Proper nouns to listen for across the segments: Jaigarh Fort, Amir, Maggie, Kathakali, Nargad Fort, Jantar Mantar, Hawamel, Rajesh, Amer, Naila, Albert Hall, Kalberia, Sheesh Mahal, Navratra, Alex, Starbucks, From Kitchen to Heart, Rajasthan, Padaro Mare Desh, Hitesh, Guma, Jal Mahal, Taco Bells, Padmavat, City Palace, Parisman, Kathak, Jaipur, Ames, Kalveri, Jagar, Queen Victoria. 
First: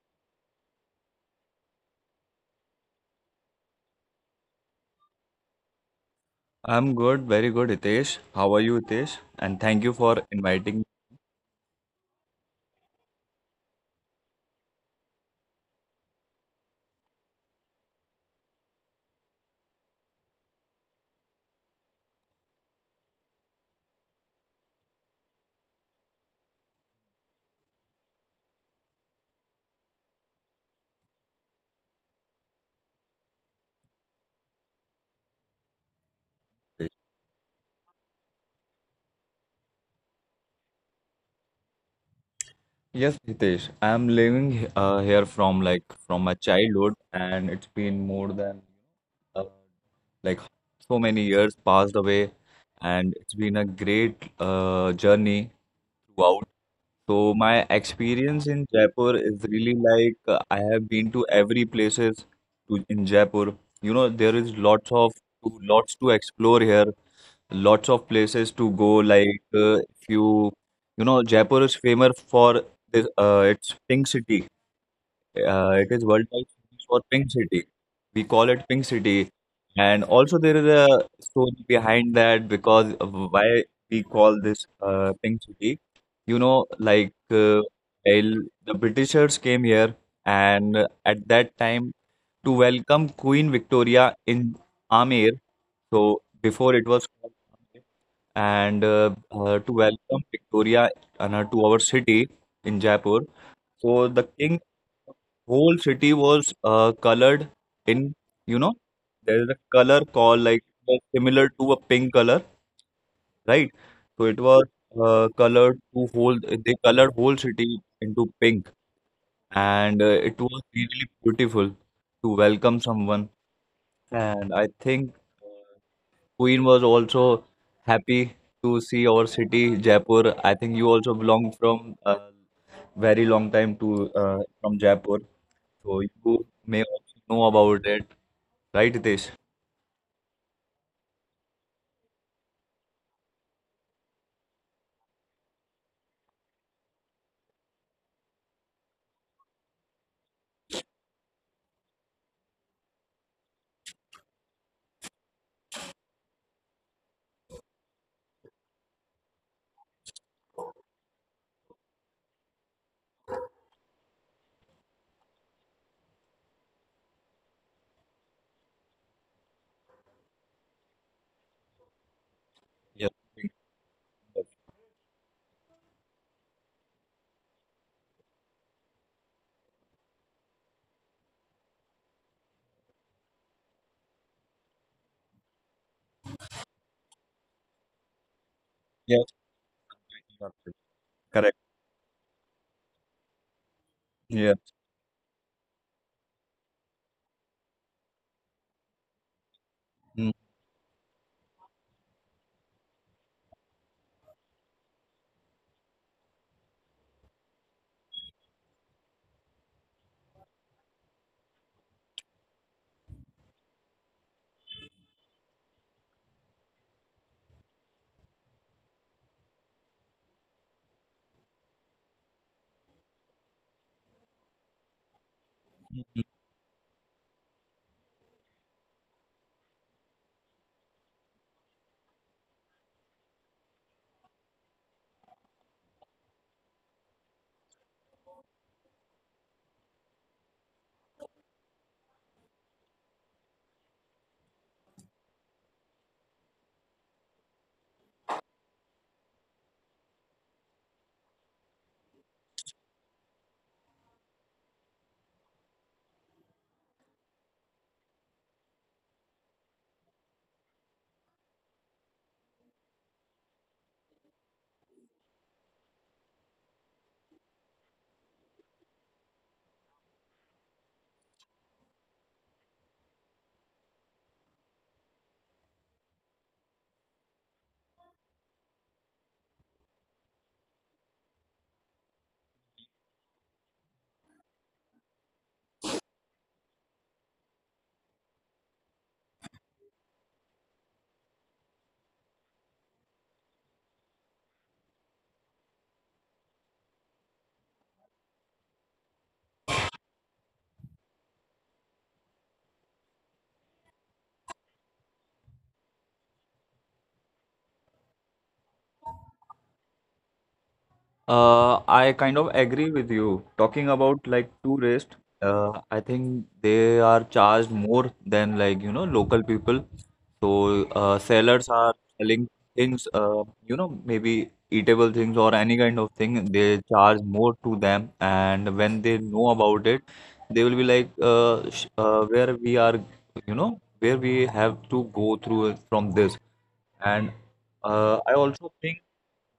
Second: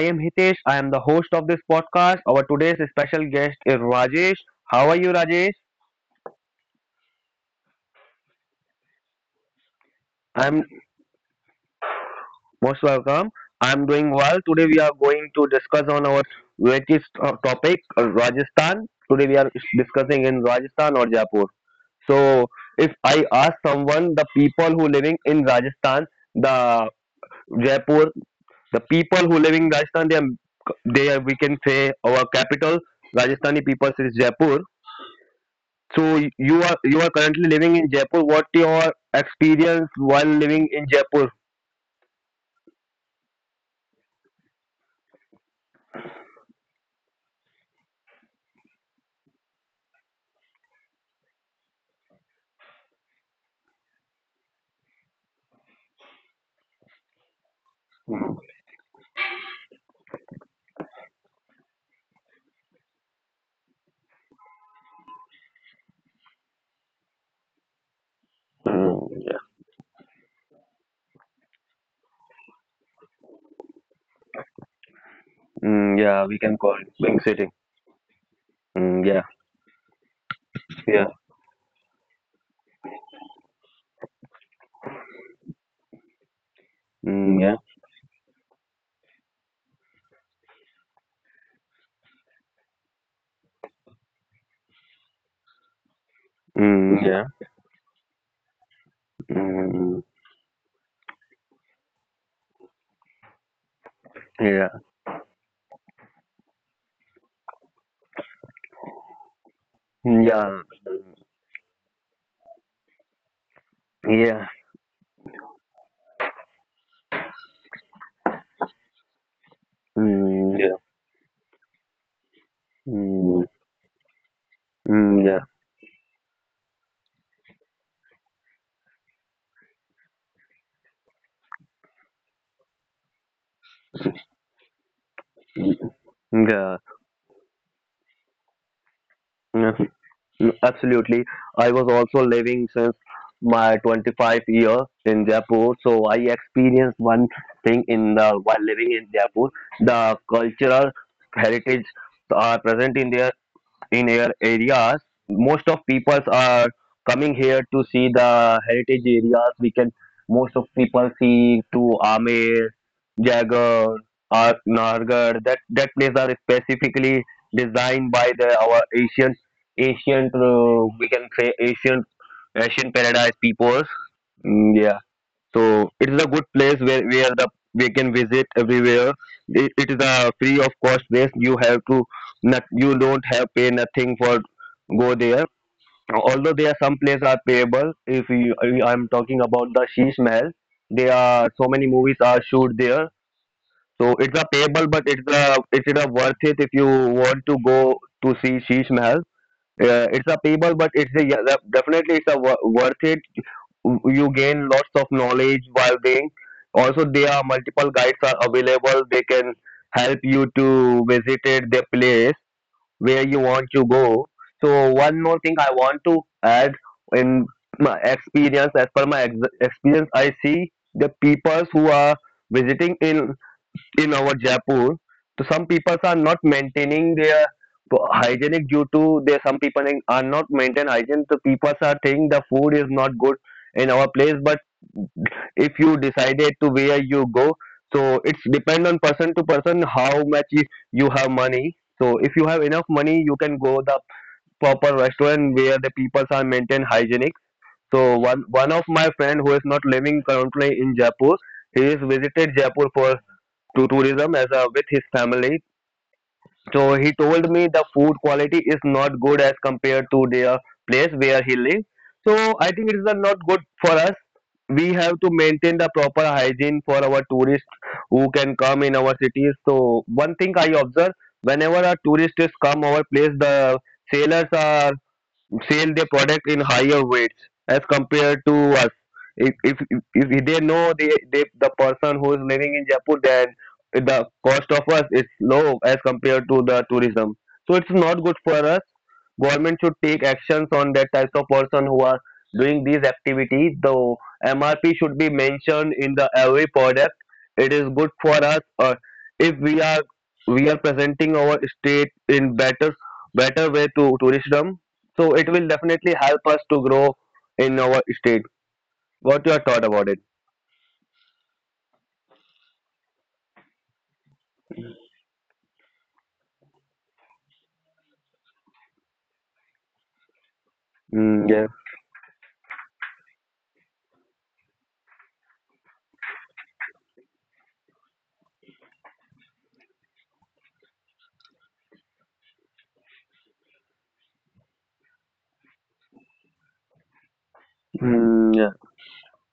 am Hitesh. I am the host of this podcast. Our today's special guest is Rajesh. How are you, Rajesh? I'm good, very good, Hitesh. How are you, Hitesh? And thank you for I'm inviting me. most welcome. I'm doing well. Today we are going to discuss on our latest topic, Rajasthan. Today we are discussing in Rajasthan or Jaipur. So if I ask someone, the people who living in Rajasthan, the Jaipur, the people who living in Rajasthan, they are, we can say our capital, Rajasthani people is Jaipur. So you are Hitesh. you are currently living in Jaipur. What your experience while living in Jaipur? Yes, Hitesh. I'm living here from like from my childhood, and it's been more than uh, like so many years passed away, and it's been a great journey throughout. So my experience in Jaipur is really like I have been to every places to in Jaipur. You know, there is lots to explore here, lots of places to go Mm, like yeah. If you, you know, Jaipur is famous for this, it's Pink City. Uh, it is Mm, worldwide yeah, we can famous call for it Wing Pink City. City, we call it Pink Mm, City. yeah. And also there is a Yeah. story behind that, because of why we call this Pink City, you know like Mm, Yeah. while the Britishers came here and at that time to welcome Queen Victoria in Amer, so before it Mm, was yeah. Mm, called yeah. Amer, and to Hmm, welcome Victoria Anna to our city in Jaipur. So the king, yeah, whole city was colored in, you know, there is a color called like similar to a pink color, right? So it yeah. was colored to whole they colored whole city into pink, and it Mm, was yeah. really beautiful to welcome someone. Mm. Mm. And I think Mm, yeah. uh, Queen was also happy to see our city, Jaipur. I think you also belong from a very long time to from Jaipur, so you Hmm, yeah. may also know about it, right, Hitesh? Hmm. Mm. Absolutely. I was also living since my 25 year in Jaipur, so I experienced one thing in the while living in Jaipur. The cultural heritage are present in there in our areas. Most of peoples are coming here to see the heritage areas we can. Most of people see to Amer, Jagar or Nargar. That place are specifically designed by the our ancient we can say ancient Asian Yes, paradise peoples. Mm, yeah, so it is a good place where the we can visit everywhere. It is a free of cost place. You have to not you don't have pay nothing for go there. Although there are some places are payable. If you, I- I'm yes, talking about the Sheesh Mahal, there are correct. so many movies are shoot there. So it's a Yeah. payable, but it's a worth it if you want to go to see Sheesh Mahal. It's a payable, but it's a yeah, definitely it's a worth it, you gain lots of knowledge while being, also there are multiple guides are available, they can help you to visit it, the place where you want to go. So one more thing I want to add in my experience, as per my experience I see the peoples who are visiting in our Jaipur, so some people are not maintaining their hygienic, due to there some people are not maintain hygiene. So people are saying the food is not good in our place. But if you decided to where you go, so it's depend on person to person how much is you have money. So if you have enough money, you can go the proper restaurant where the people are maintain hygienic. So one of my friend who is not living currently in Jaipur, he is visited Jaipur for to tourism as a with his family. So he told me the food quality is not good as compared to their place where he lives. So I think it is not good for us. We have to maintain the proper hygiene for our tourists who can come in our cities. So one thing I observe, whenever a tourist is come our place, the sailors are sell their product in higher weights as compared to us. If if, if they know they the person who is living in Jaipur, then the cost of us is low as compared to the tourism. So it's not good for us. Government should take actions on that types of person who are doing these activities. The MRP should be mentioned in the every product. It is good for us. Or if we are presenting our state in better way to tourism, so it will definitely help us to grow in our state. What your thought about it? I kind of agree with you. Talking about like tourists, I think they are charged more than, like, you know, local people. So Mm, sellers yeah. are selling things, you know, maybe eatable things or any kind of thing. They charge more to them, and when they know about it, they will be like, sh where we are, you know, where we have to go through it from this. And I Mm, also yeah. think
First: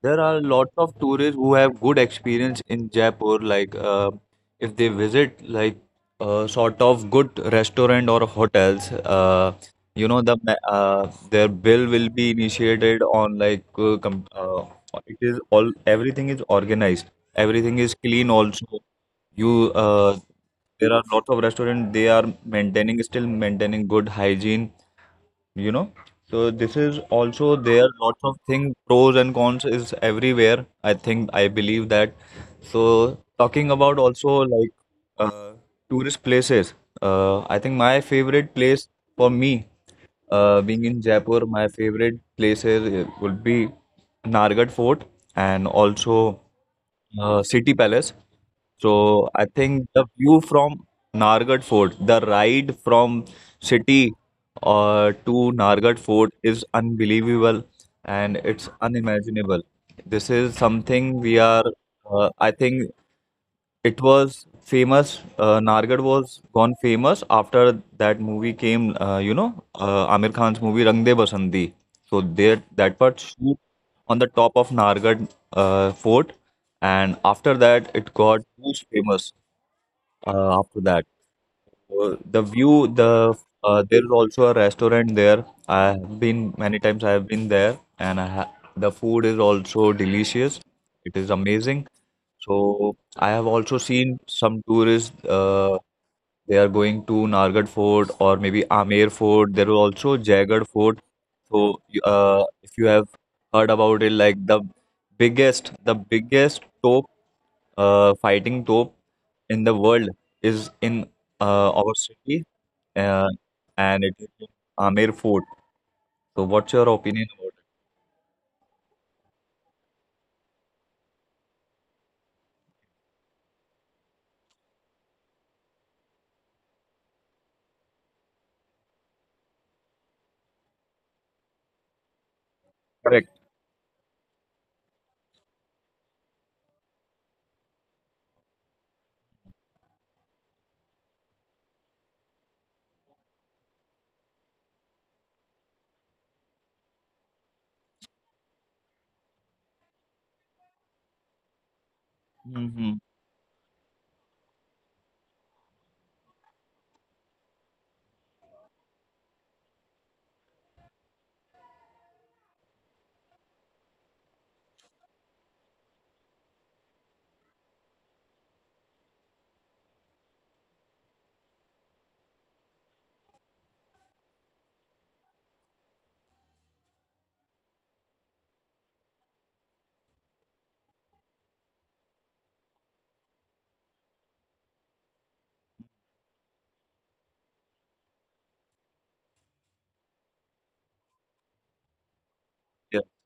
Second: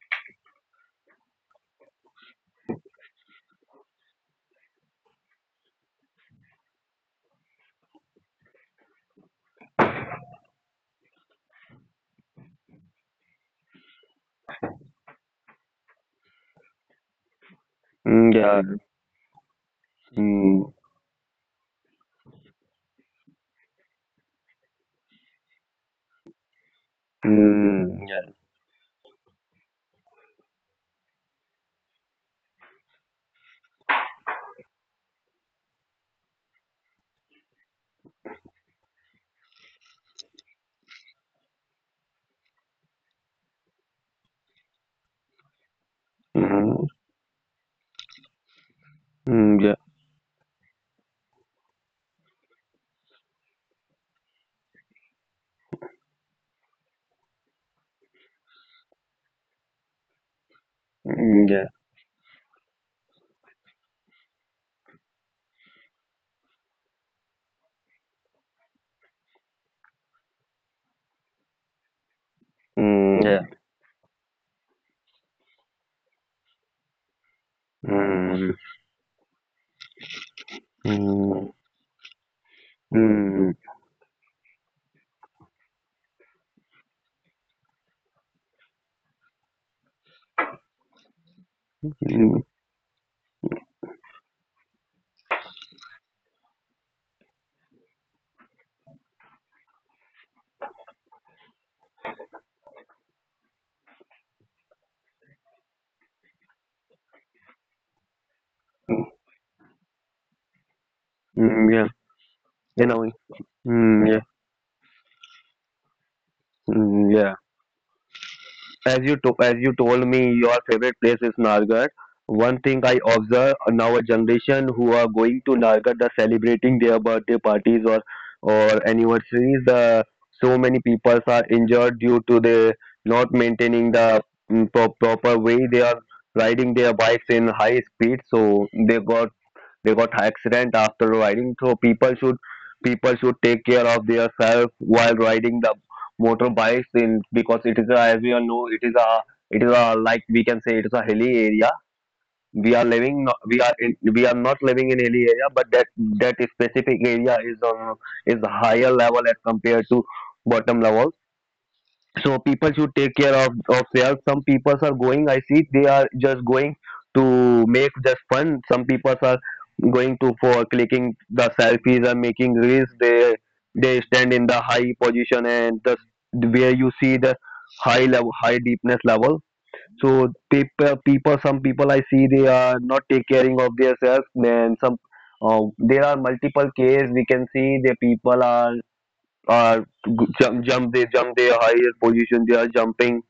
there are lots of tourists who have good experience in Jaipur, like if they visit like sort of good restaurant or hotels, you know the their bill will be initiated on like com it is all, everything is organized, everything is clean Mm, yeah. also. Yeah. You Mm. there are lots of restaurants they are maintaining still maintaining good hygiene, you know, so this is also there, Mm, lots yeah. of things, pros and cons is everywhere, I think, I believe that. So talking about also like uh, tourist places. I think my favorite place for me, being in Jaipur, my favorite places would be Nargad Fort and also Mm. City Palace. So Mm, yeah. I Mm, yeah. think the view from Nargad Fort, the ride from city to Nargad Fort is unbelievable and it's unimaginable. This is something we Mm, are, I think, it was famous. Nargad was gone famous after that movie came. Amir Khan's movie Rang De Basandi. So there, that part Yeah. shoot on the top of Nargad fort, and after that, it got Mm. huge famous. After that. Mm. The view, the Mm. There is also a restaurant there. I have been many times. I have been there, and I ha the food is also delicious. It is amazing. Mm. So I have also seen some tourists. They are going to Nargad Fort or maybe Amer Fort. There are also Jaigarh Fort. So, if you have heard about it, like the biggest top fighting top in the world is in Mm, yeah. our city, In a way. uh, and it Mm, is in Amer Fort. So, what's your opinion yeah. about it? As you told me, your favorite place is Nargat. One thing I observe, now a generation who are going to Nargat are celebrating their birthday parties or anniversaries. So many people are injured due to the not Correct. maintaining the proper way. They are riding their bikes in high speed, so they got accident after riding. So people should take care of themselves while riding the motorbikes, in because it is a, as we all know, it is a like we can say it is a hilly area, we are Mm-hmm. living we are not living in hilly area, but that specific area is on is higher level as compared to bottom level. So people should take care of themselves. Some people are going, I see they are just going to make just fun. Some people are going to for clicking the selfies and making reels, they stand in the high position and the where you see the high level, high deepness level. So people people some people I see they are not take caring of themselves. And some, there are multiple cases we can see the people are, uh, they jump their higher position, they are Yeah, jumping.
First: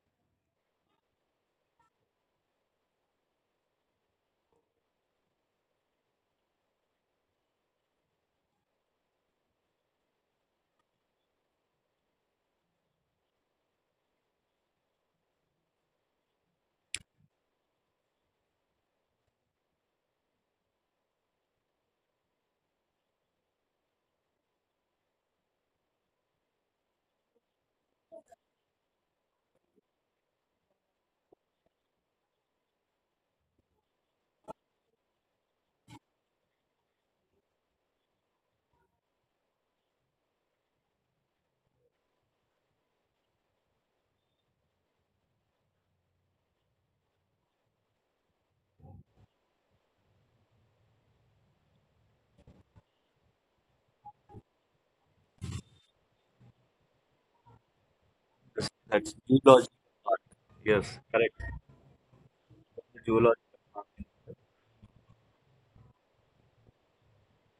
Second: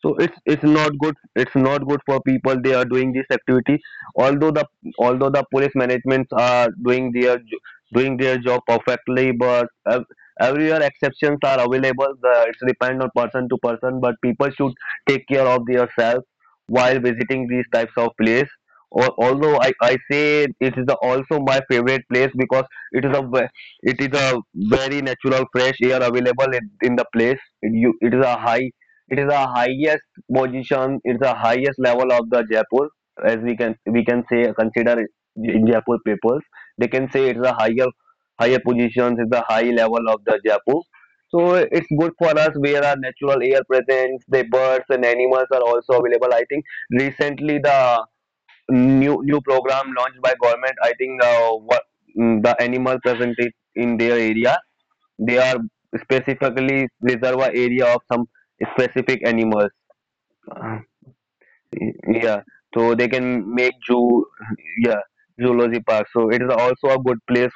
So it's not good, it's not good for people they are doing this activity. Although the police managements are doing their doing their job perfectly, but everywhere exceptions are available. The, it's depend on person to person, but people should take care of themselves while visiting these types of place. Or although I say it is the, also my favorite place because it is a it is a very natural fresh air available in the place. You it is a high, it is the highest position. It's the highest level of the Jaipur, as we can say, consider in Jaipur papers. They can say it's the higher positions. It's the high level of the Jaipur. So it's good for us where our natural air presence, the birds and animals are also available. I think recently the new program launched by government. I think the animal present it in their area they are specifically reserve a area of some that's specific zoological animals. part. Uh, Yes, correct. Yeah, so they can Zoological make part. zoo. Yeah, zoology park. So it is also a good place.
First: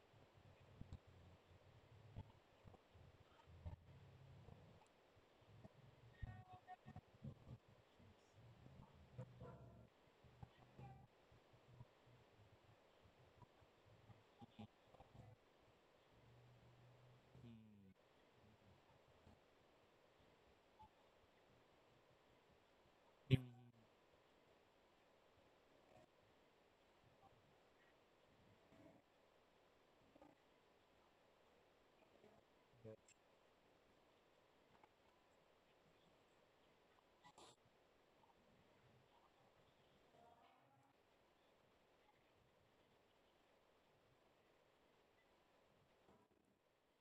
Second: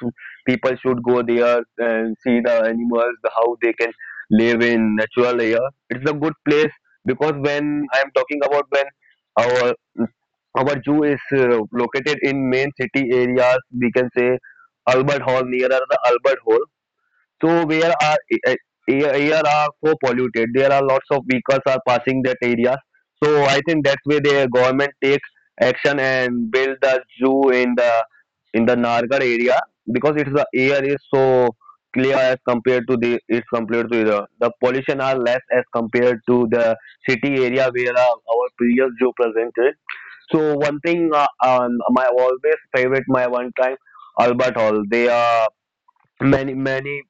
People should go there and see the animals, the how they can live in natural air. It's a good place, because when I am talking about, when our our zoo is located in main city areas, we can say Albert Hall, nearer the Albert Hall, so where are a- a- air are so polluted. There are lots of vehicles are passing that area. So I think that's where the government takes action and build the zoo in the Nargar area, because it's the air is so clear as compared to the, it's compared to the pollution are less as compared to the city area where our previous zoo presented. So one thing, my always favorite, my one time Albert Hall. They are many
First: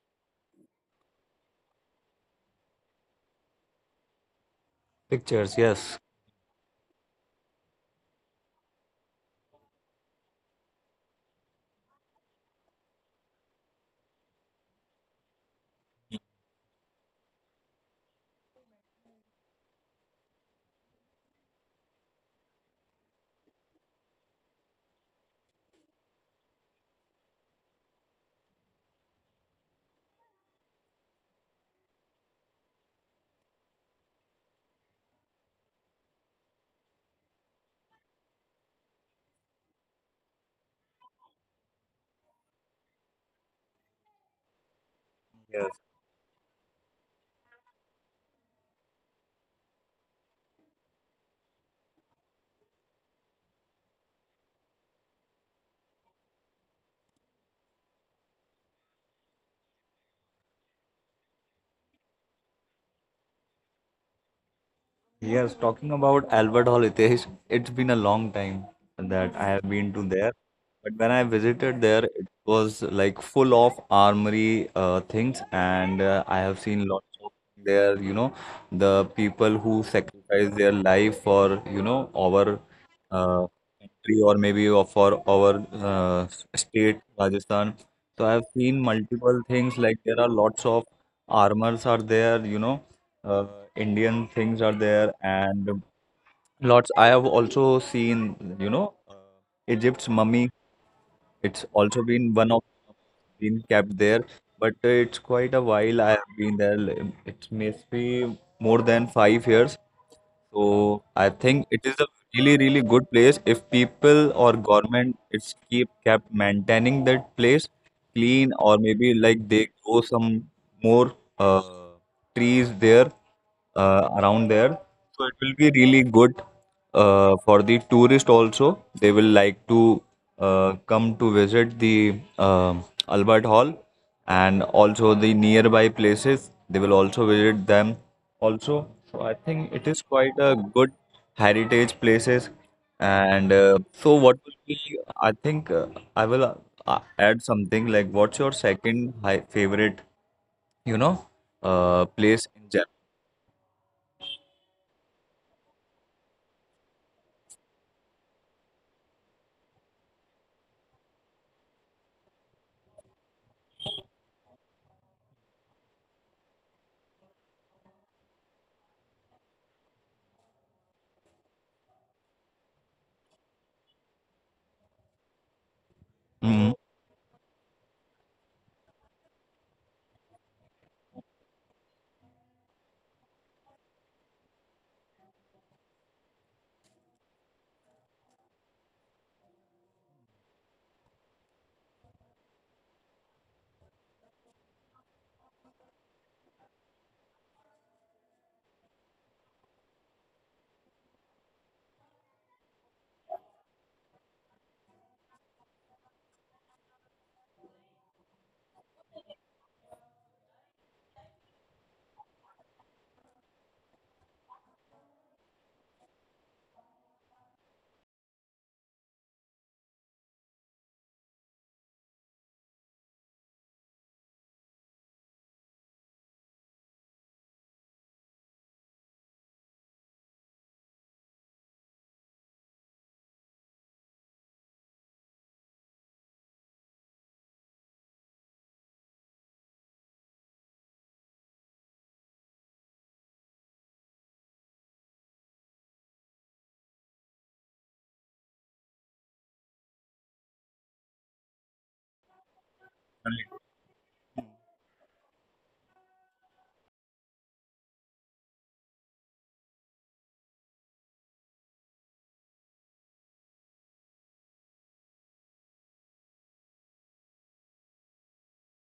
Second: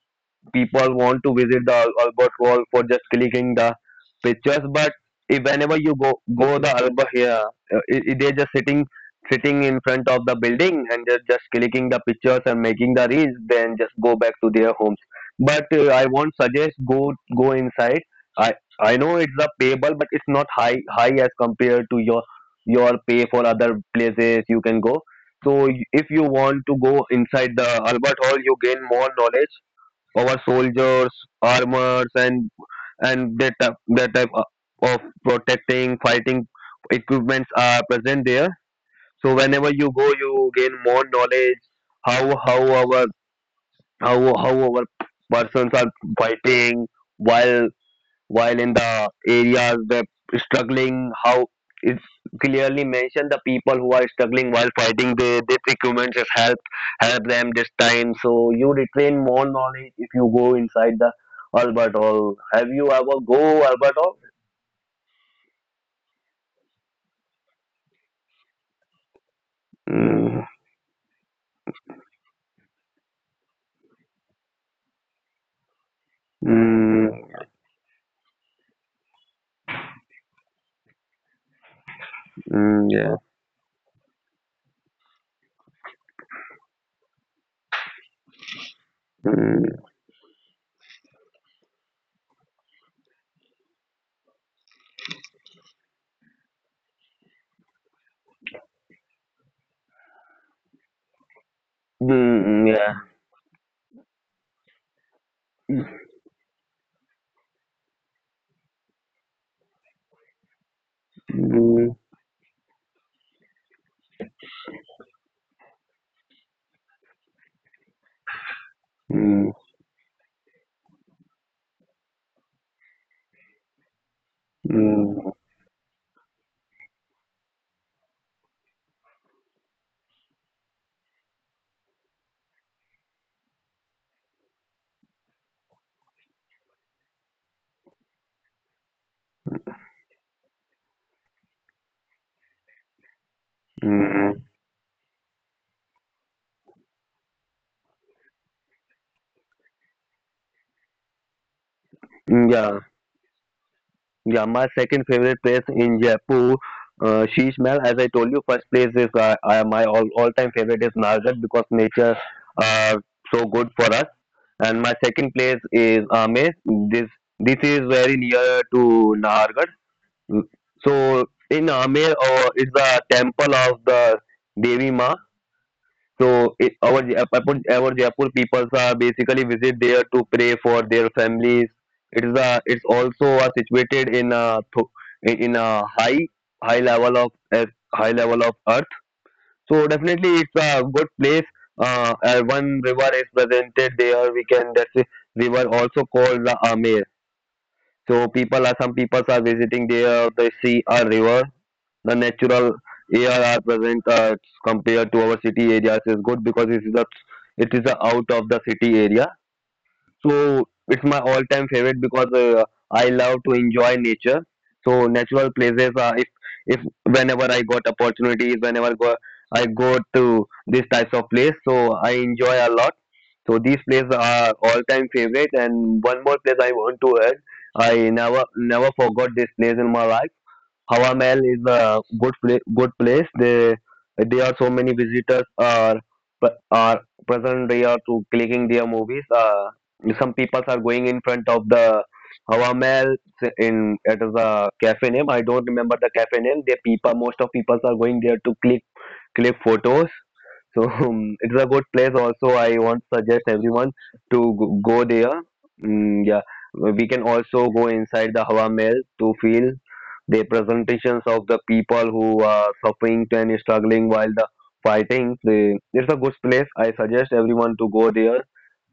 people want to visit the Albert Hall for just clicking the pictures. But if Pictures, whenever you yes. go the Albert here, they're just sitting in front of the building and just clicking the pictures and making the reels. Then just go back to their homes. But I won't suggest go inside. I I know it's a payable, but it's not high as compared to your pay for other places you can go. So if you want to go inside the Albert Hall, you gain more knowledge, our soldiers, armors, and that type, of protecting, fighting equipments are present there. So whenever you go, you gain more knowledge. How how our how how our persons Yes. are fighting, while in the areas where struggling, how it's clearly mentioned the people who are struggling while fighting, they this equipment just help them this time, so you retain more knowledge if you go inside the Albert Hall. Have you ever go Albert Hall? Yes, talking about Albert Hall, Hitesh, it's been a long time that I have been to there. Mm. But when I visited there, it was like full of armory things, and I have seen lots Mm. there, you know, the people who sacrifice their life for, you know, our Mm, yeah. uh, country or maybe for our state, Rajasthan. So I've seen multiple Mm. things, like there are lots of armors are there, you know, uh, Indian things are there, and lots. I have also seen, you know, Egypt's mummy, it's also been one Mm, of yeah. been kept there, but it's quite a while I have been there. It must be more than 5 years. So I think it Mm. is a really, really good place. If people or government it's keep kept maintaining that place clean, or maybe like Mm. they grow some more trees there around there. So Mm. it will be really good for the tourist also. They will like to come to visit the Albert Hall and also the nearby places. They will also visit them also. So I think it is quite a good heritage places. And so what Mm. will be, I think I will add something, like what's your second high favorite, you know, place Mm, in yeah. Yeah, my second favorite place in Jaipur, Sheesh Mahal. As I told you, first place is my all time favorite is Nalghat, because nature, uh, so good for us. And my second place is Ames. This is very near to Nahargarh. So in Ames, it's the temple of the Devi Ma. So Japan? it, our Jaipur people are basically visit there to pray for their families. It is a, it's also situated in a in a high high level of uh, high level of earth. So definitely it's a good place. One river is presented there. We can that's a river also called the Amir. So people are some people are visiting there. They see a river, the natural ARR present compared to our city areas is good because it is a out of the city area. So it's my all time favorite because I love to enjoy nature. So natural places are if whenever I got opportunities, whenever go, I go to these types of place, so I enjoy a lot. So these places are all time favorite. And one more place I want to add, I never forgot this place in my life. Hawamel is a good place. They there are so many visitors are are present here to clicking their movies. Some people are going in front of the Hawamel, in it is a cafe name. I don't remember the cafe name. The people, most of people are going there to click photos. So it's a good place. Also, I want to suggest everyone to go there. Mm, yeah, we can also go inside the Hawa Mahal to feel the presentations of the people who are suffering and struggling while the fighting. It's a good place. I suggest everyone to go there.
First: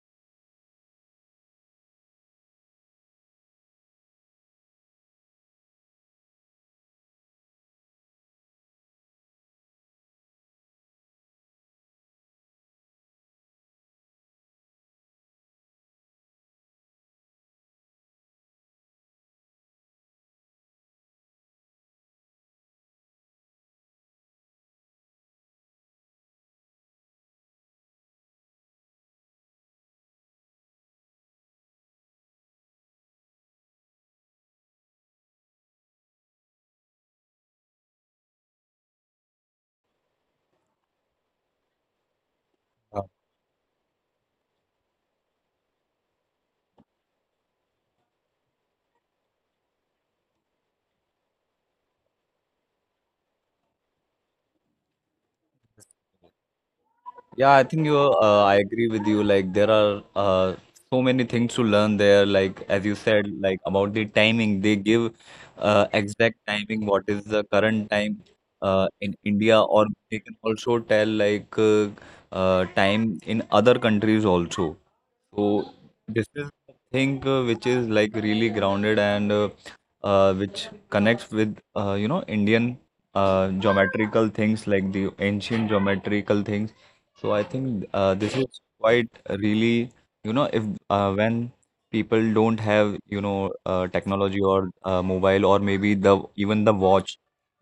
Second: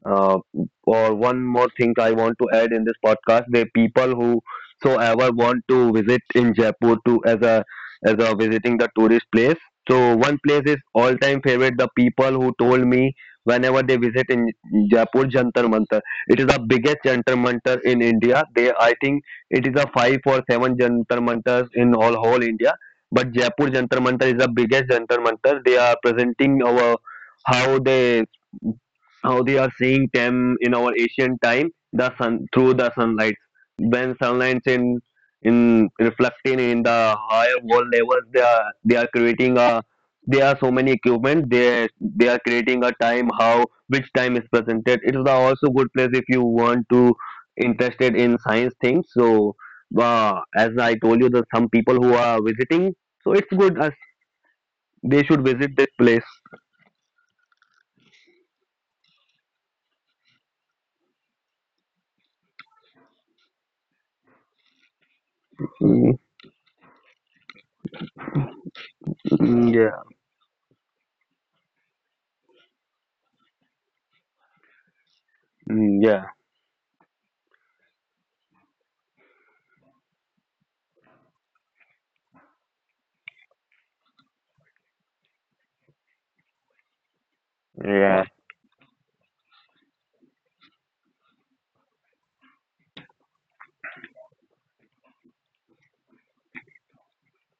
uh, or one more thing I want to add in this podcast, the people who so ever want to visit in Jaipur to as a visiting the tourist place. So one place is all time favorite. The people who told me whenever they visit in Jaipur Jantar Mantar, it is the biggest Jantar Mantar in India. They, I think it is a five or seven Jantar Mantars in all whole India. But Jaipur Jantar Mantar is the biggest Jantar Mantar. They are presenting our how they how they are seeing them in our ancient time, the sun through the sunlight, when sunlight in reflecting in the higher wall levels, they are creating a, there are so many equipment, they are creating a time, how which time is presented. It is a also good place if you want to interested in science things. So as I told you that some people who are visiting, so it's good as they should visit this place. Yeah, I think you. I agree with you. Like there are so many things to learn there. Like as you said, like about the timing, they give Mm, exact timing. What is the current time in India, mm, or yeah. they can also tell like time in other countries also. So Mm, this yeah. is the thing which is like really grounded, and which connects with, you know, Indian geometrical things, like the ancient geometrical things. So I think Yeah. this is quite really, you know, if when people don't have, you know, technology or mobile or maybe the even the watch,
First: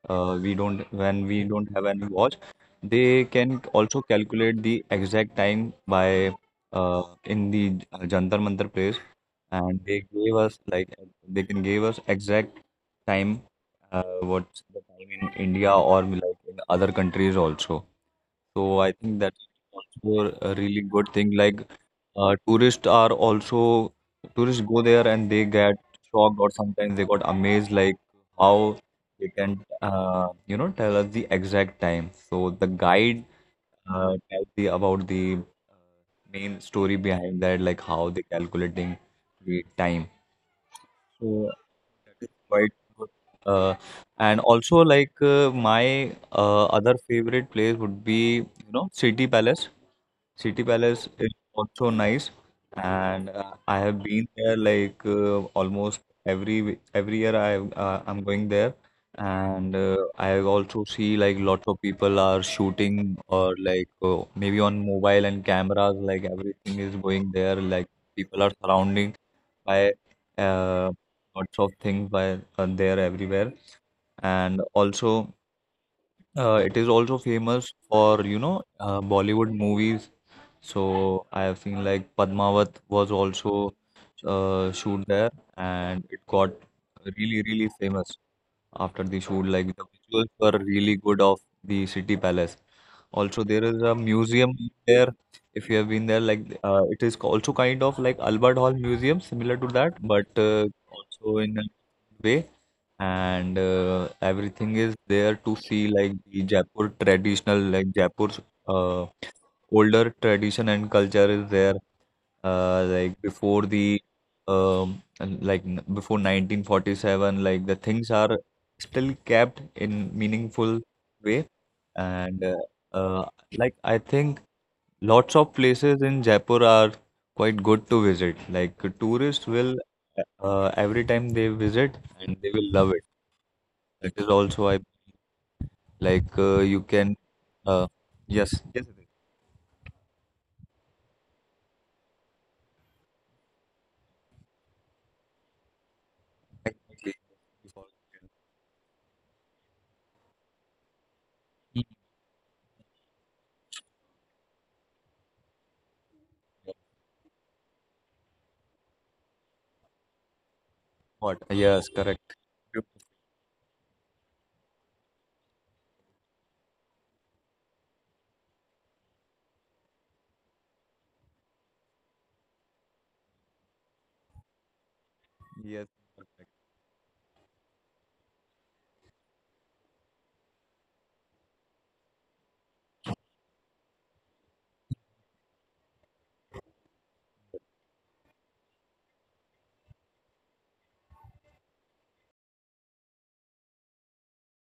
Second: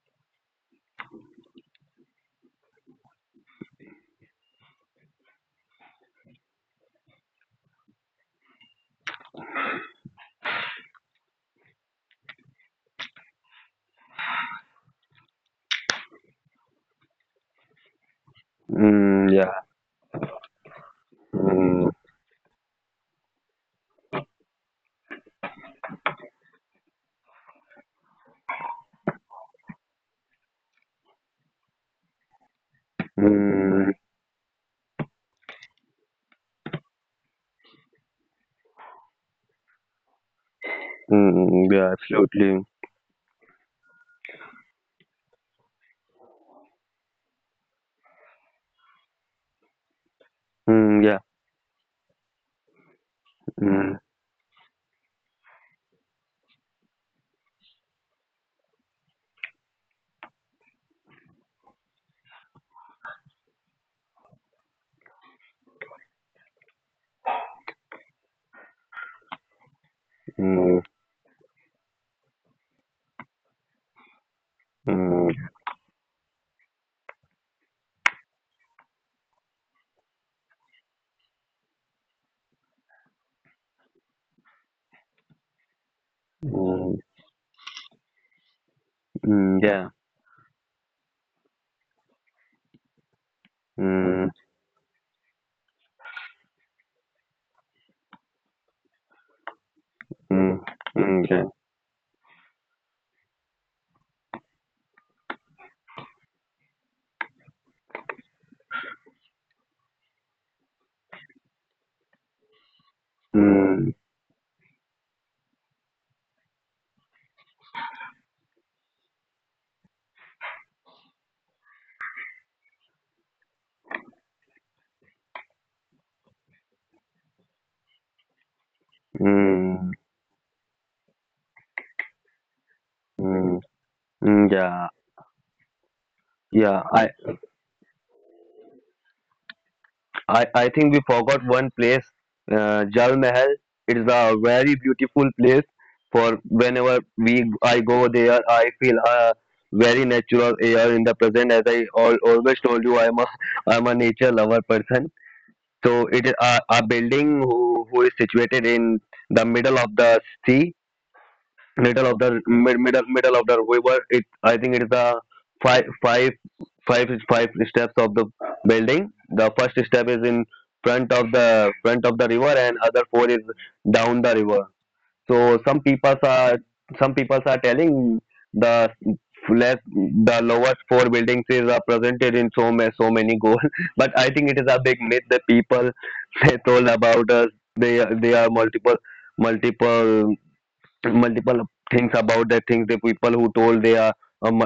we don't when we don't have any watch, they can also calculate the exact time by in the Jantar Mantar place, and they gave us like they can give us exact time, what's the time in India or like in other countries also. So I think Mm, that's yeah. also a really good thing. Like Mm, tourists are also tourists go there and they get shocked, or sometimes they got amazed like how they can, you know, tell us the exact time. So the guide mm, tells the about the uh, main story behind that, like how they calculating the time. So mm, yeah, that is absolutely. quite good. Uh, and also like, my other favorite place would be, you know, City Palace. City Mm, Palace yeah. is also nice, and I Mm, have been there like almost every year. I'm going there, and I also see like lots of people are shooting or like, maybe on mobile and cameras. Like everything is going there. Like people are surrounding by mm, uh, lots of things by there everywhere, and also mm, it is also famous for, you know, Bollywood movies. So I have seen like Padmavat was also shoot there, and it got mm, really really famous after the shoot. mm, Like the yeah. visuals were really good of the city palace. Also, there is a Mm, museum there. If you have been there, like it is also kind of like Albert Hall Museum, similar to that, but mm, mm, also yeah. in a way. And everything is there to see, like the Jaipur traditional, like Jaipur's uh, older tradition and culture is there, like before Mm, the and like before 1947 like the things are still kept in meaningful way, and uh, like I think lots of places in Jaipur are quite good to visit, like tourists will mm, every time they visit and they will love it. mm, That is mm, also I yeah. like, you Yeah, can I uh, yes, yes, it I, I think we forgot one place, Jal Mahal. It is a very beautiful place. For is. whenever we I go Exactly. there, I feel very natural air in the present. As I always told you, I'm a I'm a nature lover person. So it is a building who is situated in the middle of the sea, What? Yes, middle of correct. the middle of the river. It I think it is the five five five steps of the building. The first step is in front of the river and other four is down the river. So some Yes, people correct. are some people are telling the less the lowest four buildings is are presented in so many goals. But I think it is a big myth that people they told about us. They are multiple multiple things about the things. The people who told, they are um,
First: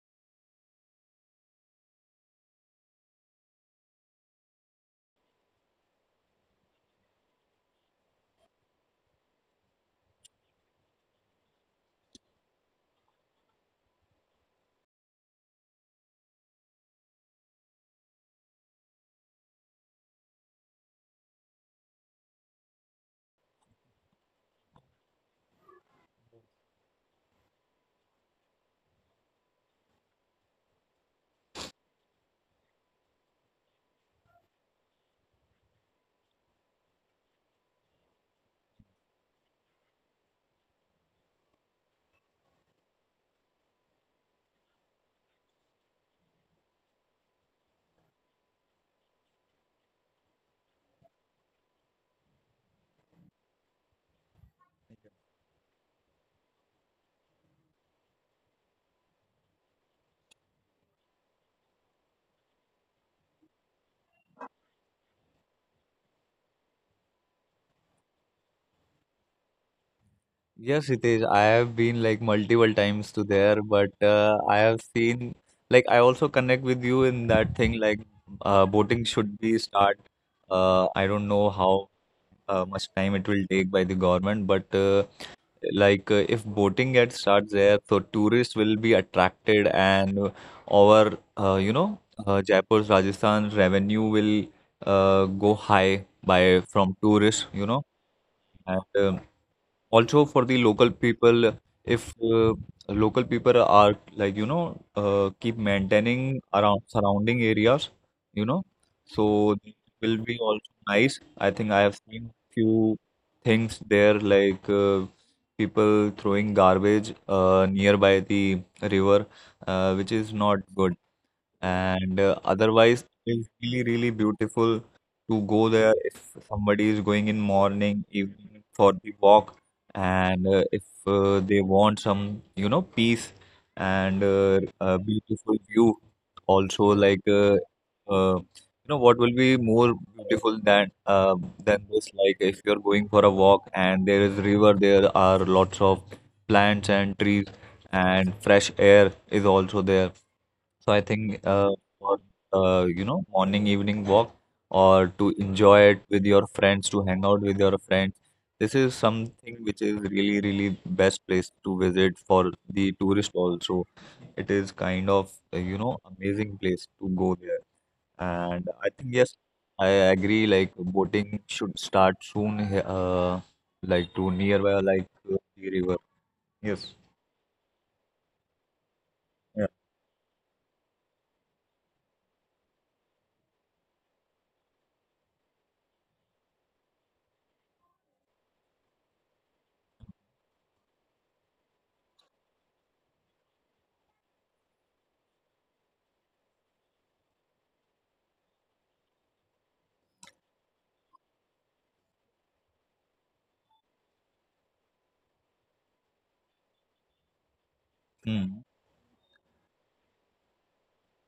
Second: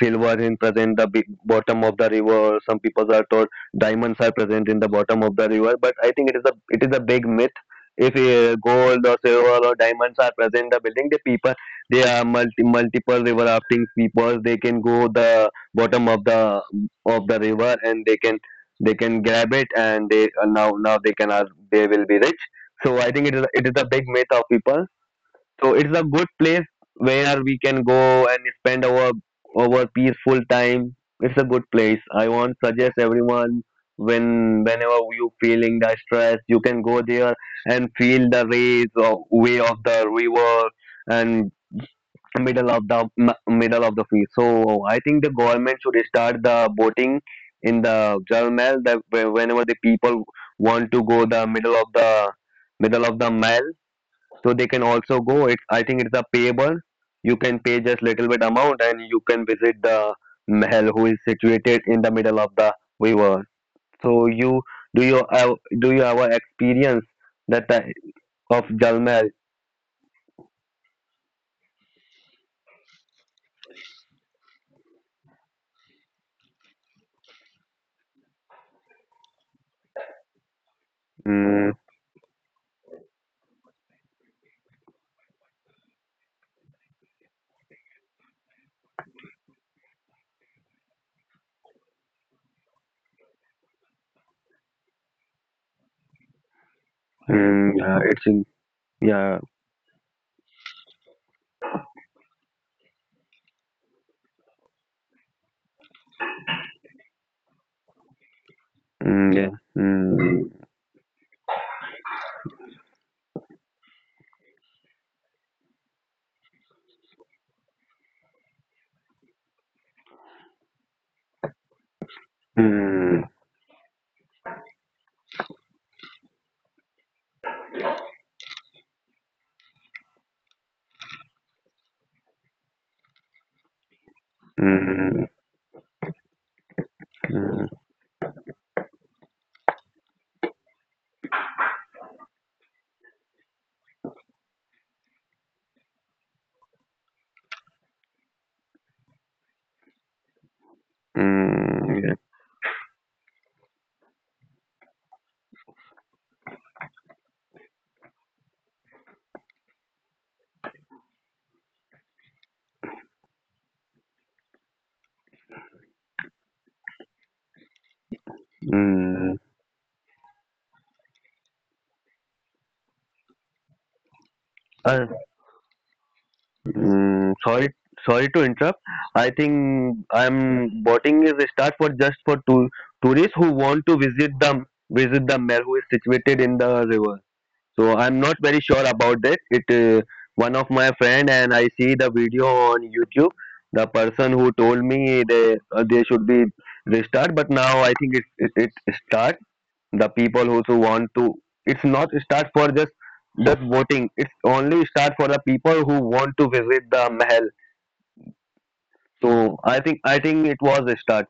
silver in present the big bottom of the river. Some people are told diamonds are present in the bottom of the river, but I think it is a big myth. If gold or silver or diamonds are present in the building, the people, they are multiple river rafting people, they can go the bottom of the river, and they can, they can grab it, and they, now they can are, they will be rich. So I think it is a big myth of people. So it's a good place where we can go and spend our peaceful time. It's a good place. I want suggest everyone when whenever you feeling the stress, you can go there and feel the rays of way of the river and middle of the middle of the sea. So I think the government should start the boating in the Jal Mahal, that whenever the people want to go the middle of the middle of the Nile, so they can also go. It's, I think it's a payable, you can pay just little bit amount, and you can visit the mahal who is situated in the middle of the river. So you, do you have do you have a experience that the, of Jal Mahal? Yes, Hitesh. I have been like multiple times to there, but I have seen, like I also connect with you in that thing, like boating should be start. I don't know Mm, how much time it will take by the government, but like if boating gets starts there, so tourists will be attracted, and our you know Jaipur's Rajasthan revenue will go high by from tourists, you mm, know, yeah, it's in, and yeah. also for the local people, if local people are, like, you know, keep maintaining around surrounding areas, you know, so Mm, yeah. it will be Mm, also nice. I think I have seen few things there, like people throwing garbage nearby the river, which is not good, and otherwise, mm, it's really, really beautiful to go there if somebody is going in morning, evening for the walk, and if they want some, you know, peace, and a mm, beautiful view. Also, like, mm, you know, what will be more beautiful than this? Like, if you're going for a walk and there is river, there are lots of plants and trees, and fresh air is also there. So I think mm, for you know morning evening walk or to enjoy it with your friends to hang out with your friends. This is something which is really really best place to visit for the tourist also. It is kind of you know amazing place to go there. And I think yeah, yes, I agree like boating should start soon, uh, like to nearby like mm. The river. Yes. Mm, sorry, sorry to interrupt. I think I'm boating is a start for just for to tourists who want to visit the Mel, who is situated in the river. So I'm not very sure about that. It one of my friend and I see the video on YouTube. The person who told me they should be restart, but now I think it start. The people who want to, it's not start for just voting. It's only start for the people who want to visit the mahal. Yeah. So I think it was a start.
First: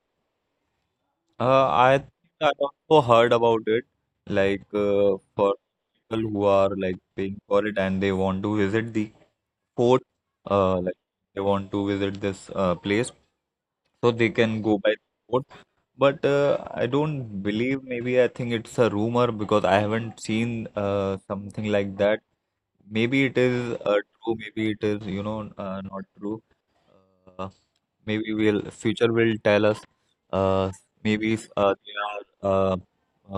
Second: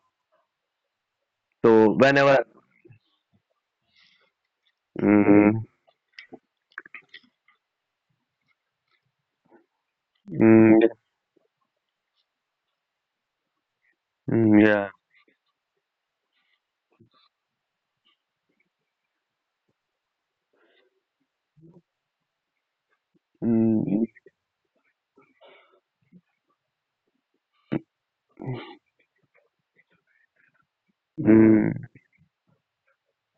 Uh, So I think whenever. I also heard about it, like for Mm, people who are like paying for it and they want to visit the fort, mm, like they want to visit this place, so they mm, can go yeah. by fort. But I don't believe. Maybe I think it's a rumor because I haven't seen something like that. Maybe it is Mm, true. Maybe it is you know not true. Uh, Maybe we'll future will tell us. Uh, maybe if mm, they are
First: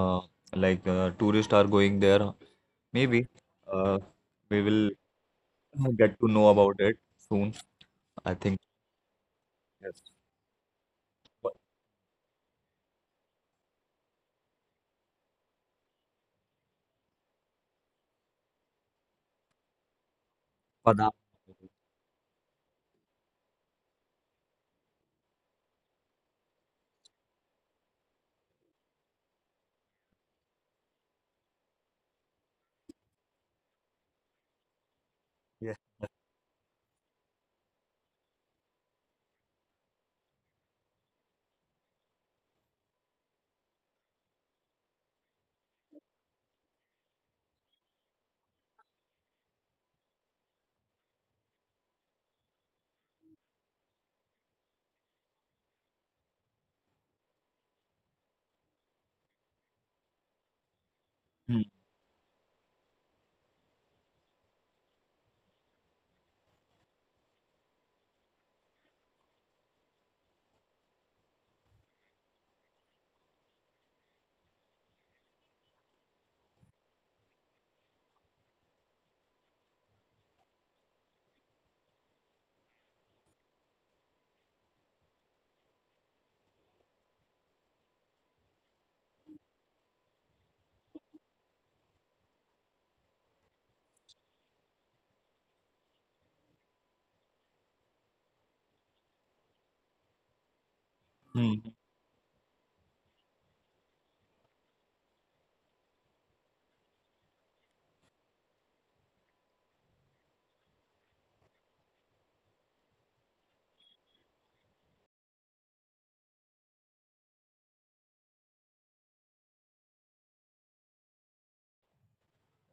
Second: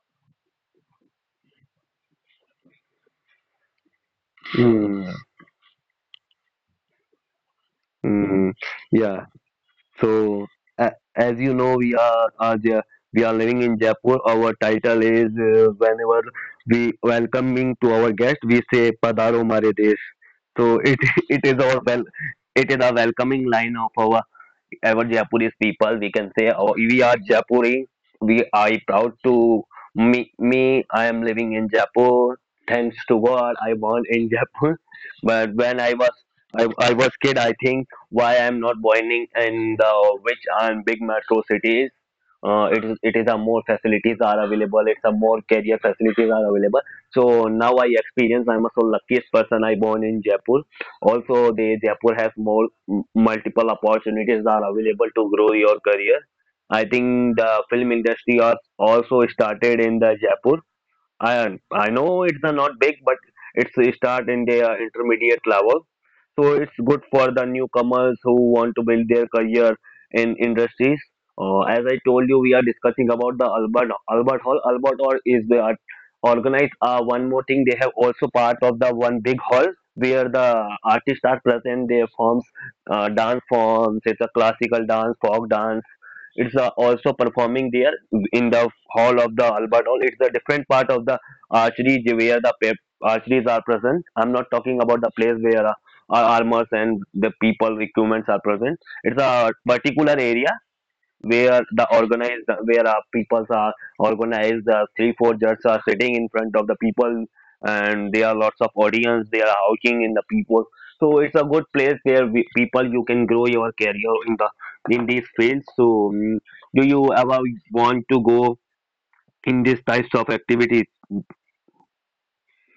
uh, like tourists are going there. Maybe uh, we will mm, get to know about it soon. I mm, think yeah. yes. So, a as But, you know, are there, we are living in Jaipur. Our title is, whenever we welcoming to our guest, we say "Padaro Mare Desh." So it Now- it is our well, it is a welcoming line of our Japanese people. We can say oh, we are Japuri. We are proud to me. Me, I am living in Japan. Thanks to God, I born in Japan. But yeah. when I was I was kid, I think why I'm not born in the which are big metro cities. It is a more facilities are available. It's a more career facilities are available. So now I experience I'm a so luckiest person I born in Jaipur. Also they Jaipur has more multiple opportunities are available to grow your career. I think the film industry are also started in the Jaipur. I Hmm, I know it's a not big, but it's a start in their intermediate level. So it's good for the newcomers who want to build their career in industries. As I told you, we are discussing about the Albert Hall. Albert Hall is the organized. One more thing, they have also part of the one big hall where the artists are present. They forms dance forms. It's a classical dance, folk dance, it's also performing there in the hall of the Albert Hall. It's a different part of the archery where the archeries are present. I'm not talking about the place where our armors and the people equipments are present. It's a particular area where hmm. the organized, where our peoples are organized, the three four judges are sitting in front of the people, and there are lots of audience, they are hawking in the people. So it's a good place where we, people you can grow your career in the in these fields. So mm, do you ever want to go in these types of activities?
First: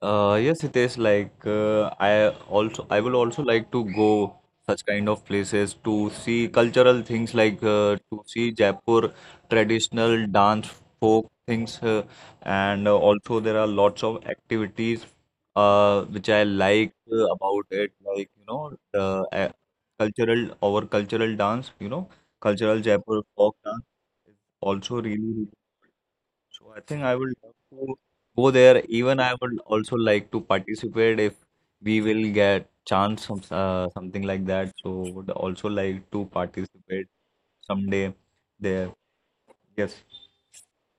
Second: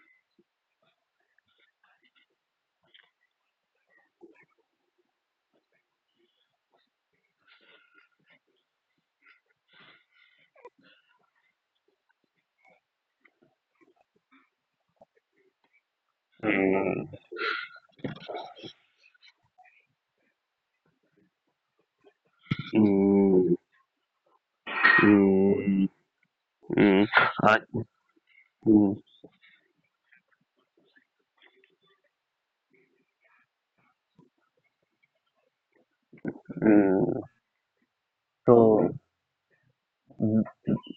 Yes, it is like I also I will also like to go such kind of places to see cultural things like to see Jaipur traditional dance folk things and also there are lots of activities which I like Mm, about it like you know the uh, cultural our cultural dance you know cultural Jaipur folk mm, dance is also really really. mm, So I think mm, I would love uh, to go there. mm, Even I would also like to participate if we will get chance some something like that. So would also like to participate mm. someday there. So Yes.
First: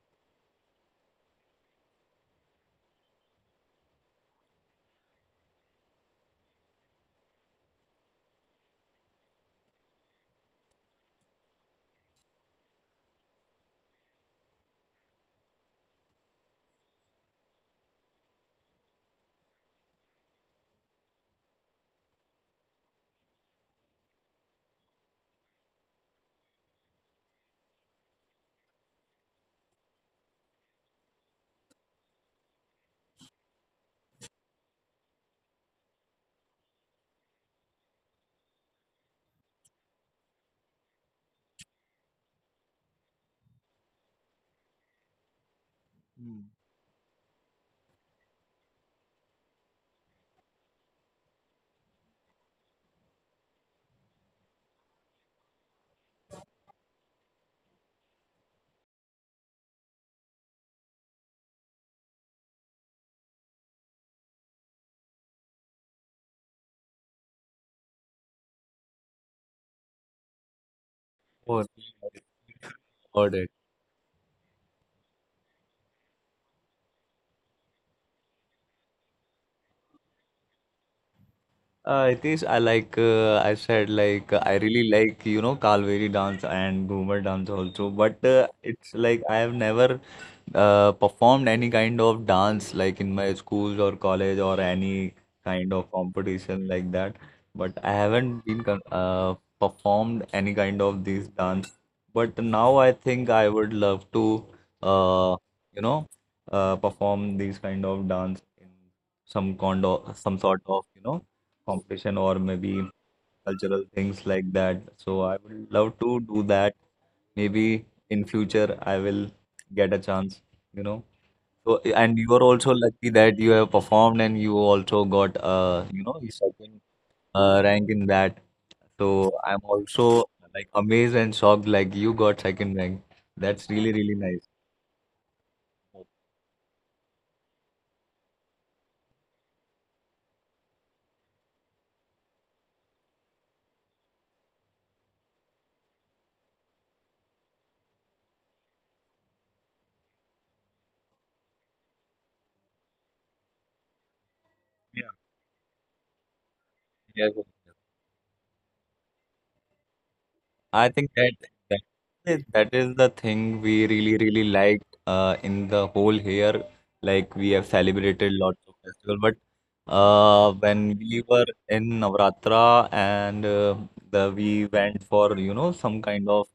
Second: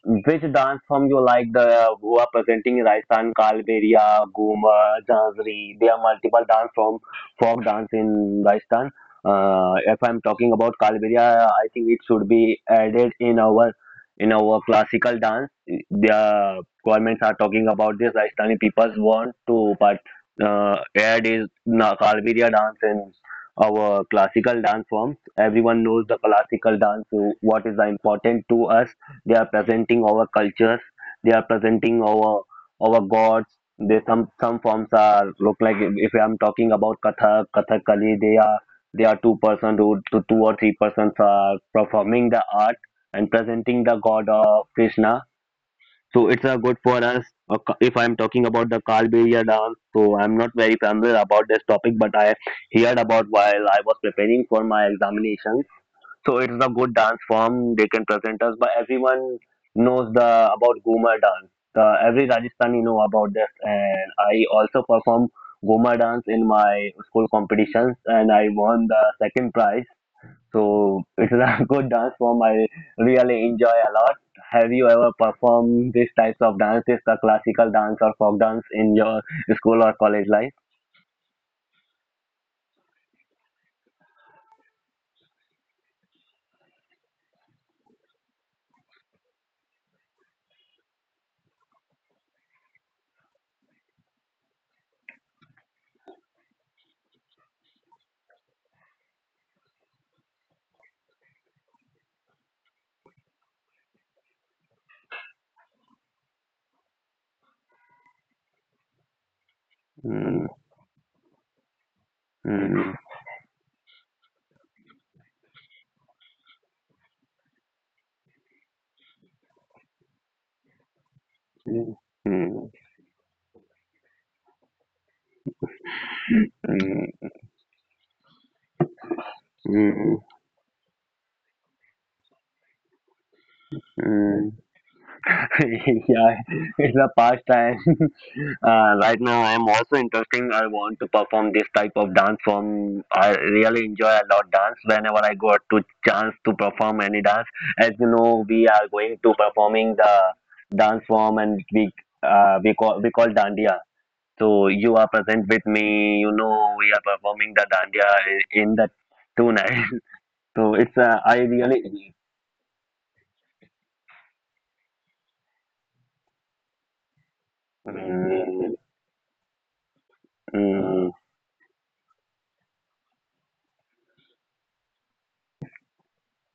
which dance form you like, the who are presenting in Rajasthan? Kalberia, Guma, Jhazri. There are multiple dance form, folk dance in Rajasthan. If I'm talking about Kalberia, I think it should be added in our classical dance. The governments are talking about this. Rajasthani people want to but add is Kalberia dance in our classical dance forms. Everyone knows the classical dance. What is important to us, they are presenting our cultures. They are presenting our gods. They some forms are look like, if I'm talking about Kathak, Kathakali, they are two person to two or three persons are performing the art and presenting the god of Krishna. So it's Hmm. a good for us. If I'm talking about the Kalberiya dance, so I'm not very familiar about this topic, but I heard about while I was preparing for my examination. So it's a good dance form they can present us. But everyone knows the about Goma dance. The, every Rajasthani know about this, and I also perform Goma dance in my school competitions, and I won the second prize. So it's a Oh, good dance form. I heard really it. enjoy a lot. Have you ever performed these types of dances, the classical dance or folk dance, in your school or college life? It is I like I said like I really like you know Kalveri dance and Ghumar dance also, but it's like I have never performed any kind of dance like in my schools or college or any kind of competition like that, but I haven't been performed any kind of these dance. But now I think I would love to uh, you know perform these kind of dance in some kind of some Mm, sort of you know competition, or maybe mm, cultural things like that. So I would love to do that. Maybe in future I will get a chance, you know. So mm, and you are mm, also lucky that you have performed and you also got you know second mm, rank in that. So I'm mm, also like amazed and shocked like you got second rank. That's really really nice. mm. Yeah, it's a pastime. Right now, I'm also interesting. I want to perform this type of dance form. I really enjoy a lot dance. Whenever I got to chance to perform any dance, as you know, we are going to performing the dance form, and we we call dandiya. So you Yeah. are present with me. You know, we are Yeah. performing the dandiya in the 2 nights. So I it's think I that really. that is the thing we really really liked in the whole year. Like we have celebrated lots Mm, of festival, but when mm, we were in Navratra, and the we went for you know some kind of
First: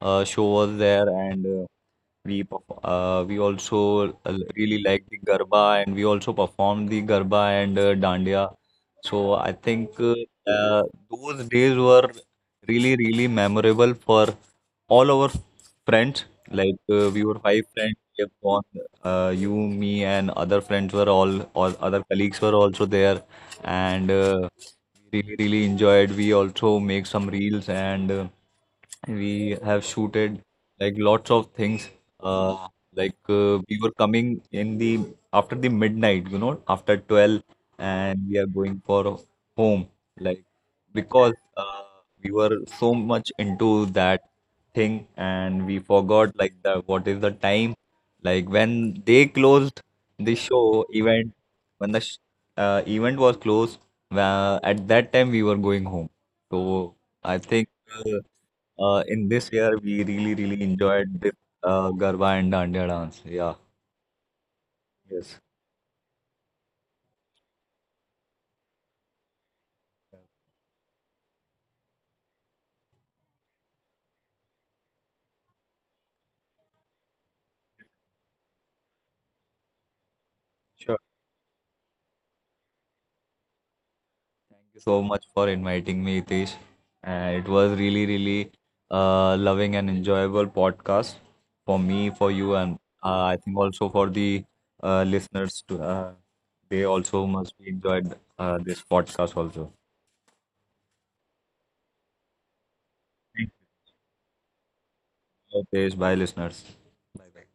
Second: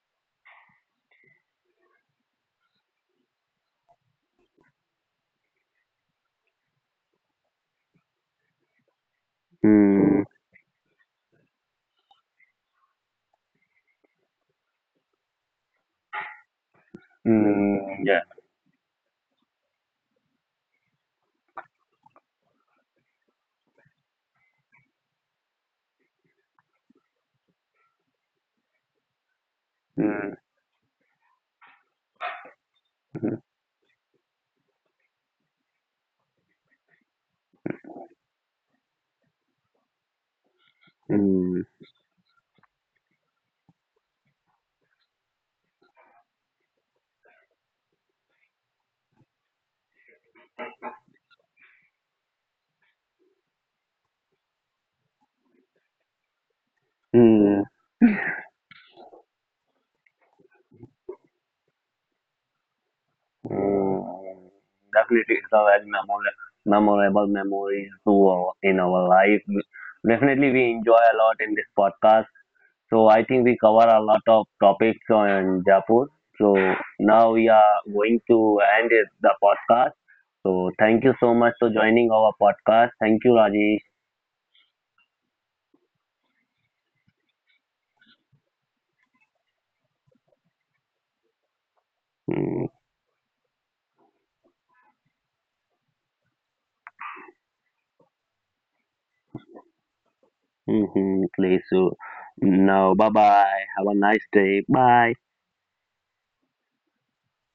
show was there, and we also really liked the Garba, and we also performed the Garba and Dandiya. So I think mm, uh, those days were really really memorable for all our friends. Like we were 5 friends. mm. Yeah. We have gone. You, me, and other friends were all, other colleagues were also there, and we really really enjoyed. We also make some reels. And we have shooted Mm. like lots of things uh Hmm. We were coming in the after the midnight you know after 12, and we are going for home, like, because Mm, we were so much into that thing and we forgot like the what is the time, like when they closed the show event, when the sh event was closed, at that time we were going home. So I mm, think uh, in this year, we really, really enjoyed the Garba and Dandiya dance. Yeah. mm. Definitely, Yes. it's a very memorable memories to our in our life. Definitely, we enjoy a lot in this podcast. So I think we cover a lot of topics on Jaipur. So now we are going to the podcast. So Sure. thank you so much for joining our podcast. Thank you, Rajesh. Thank you so much for inviting me, Hitesh. It was really, really loving and enjoyable podcast for me, for you, Mm, and I think also for the listeners. They also must be enjoyed this podcast also. mhm, please, so now bye Thank bye. Have a nice day. Bye. you, Hitesh. Bye, listeners. Bye-bye.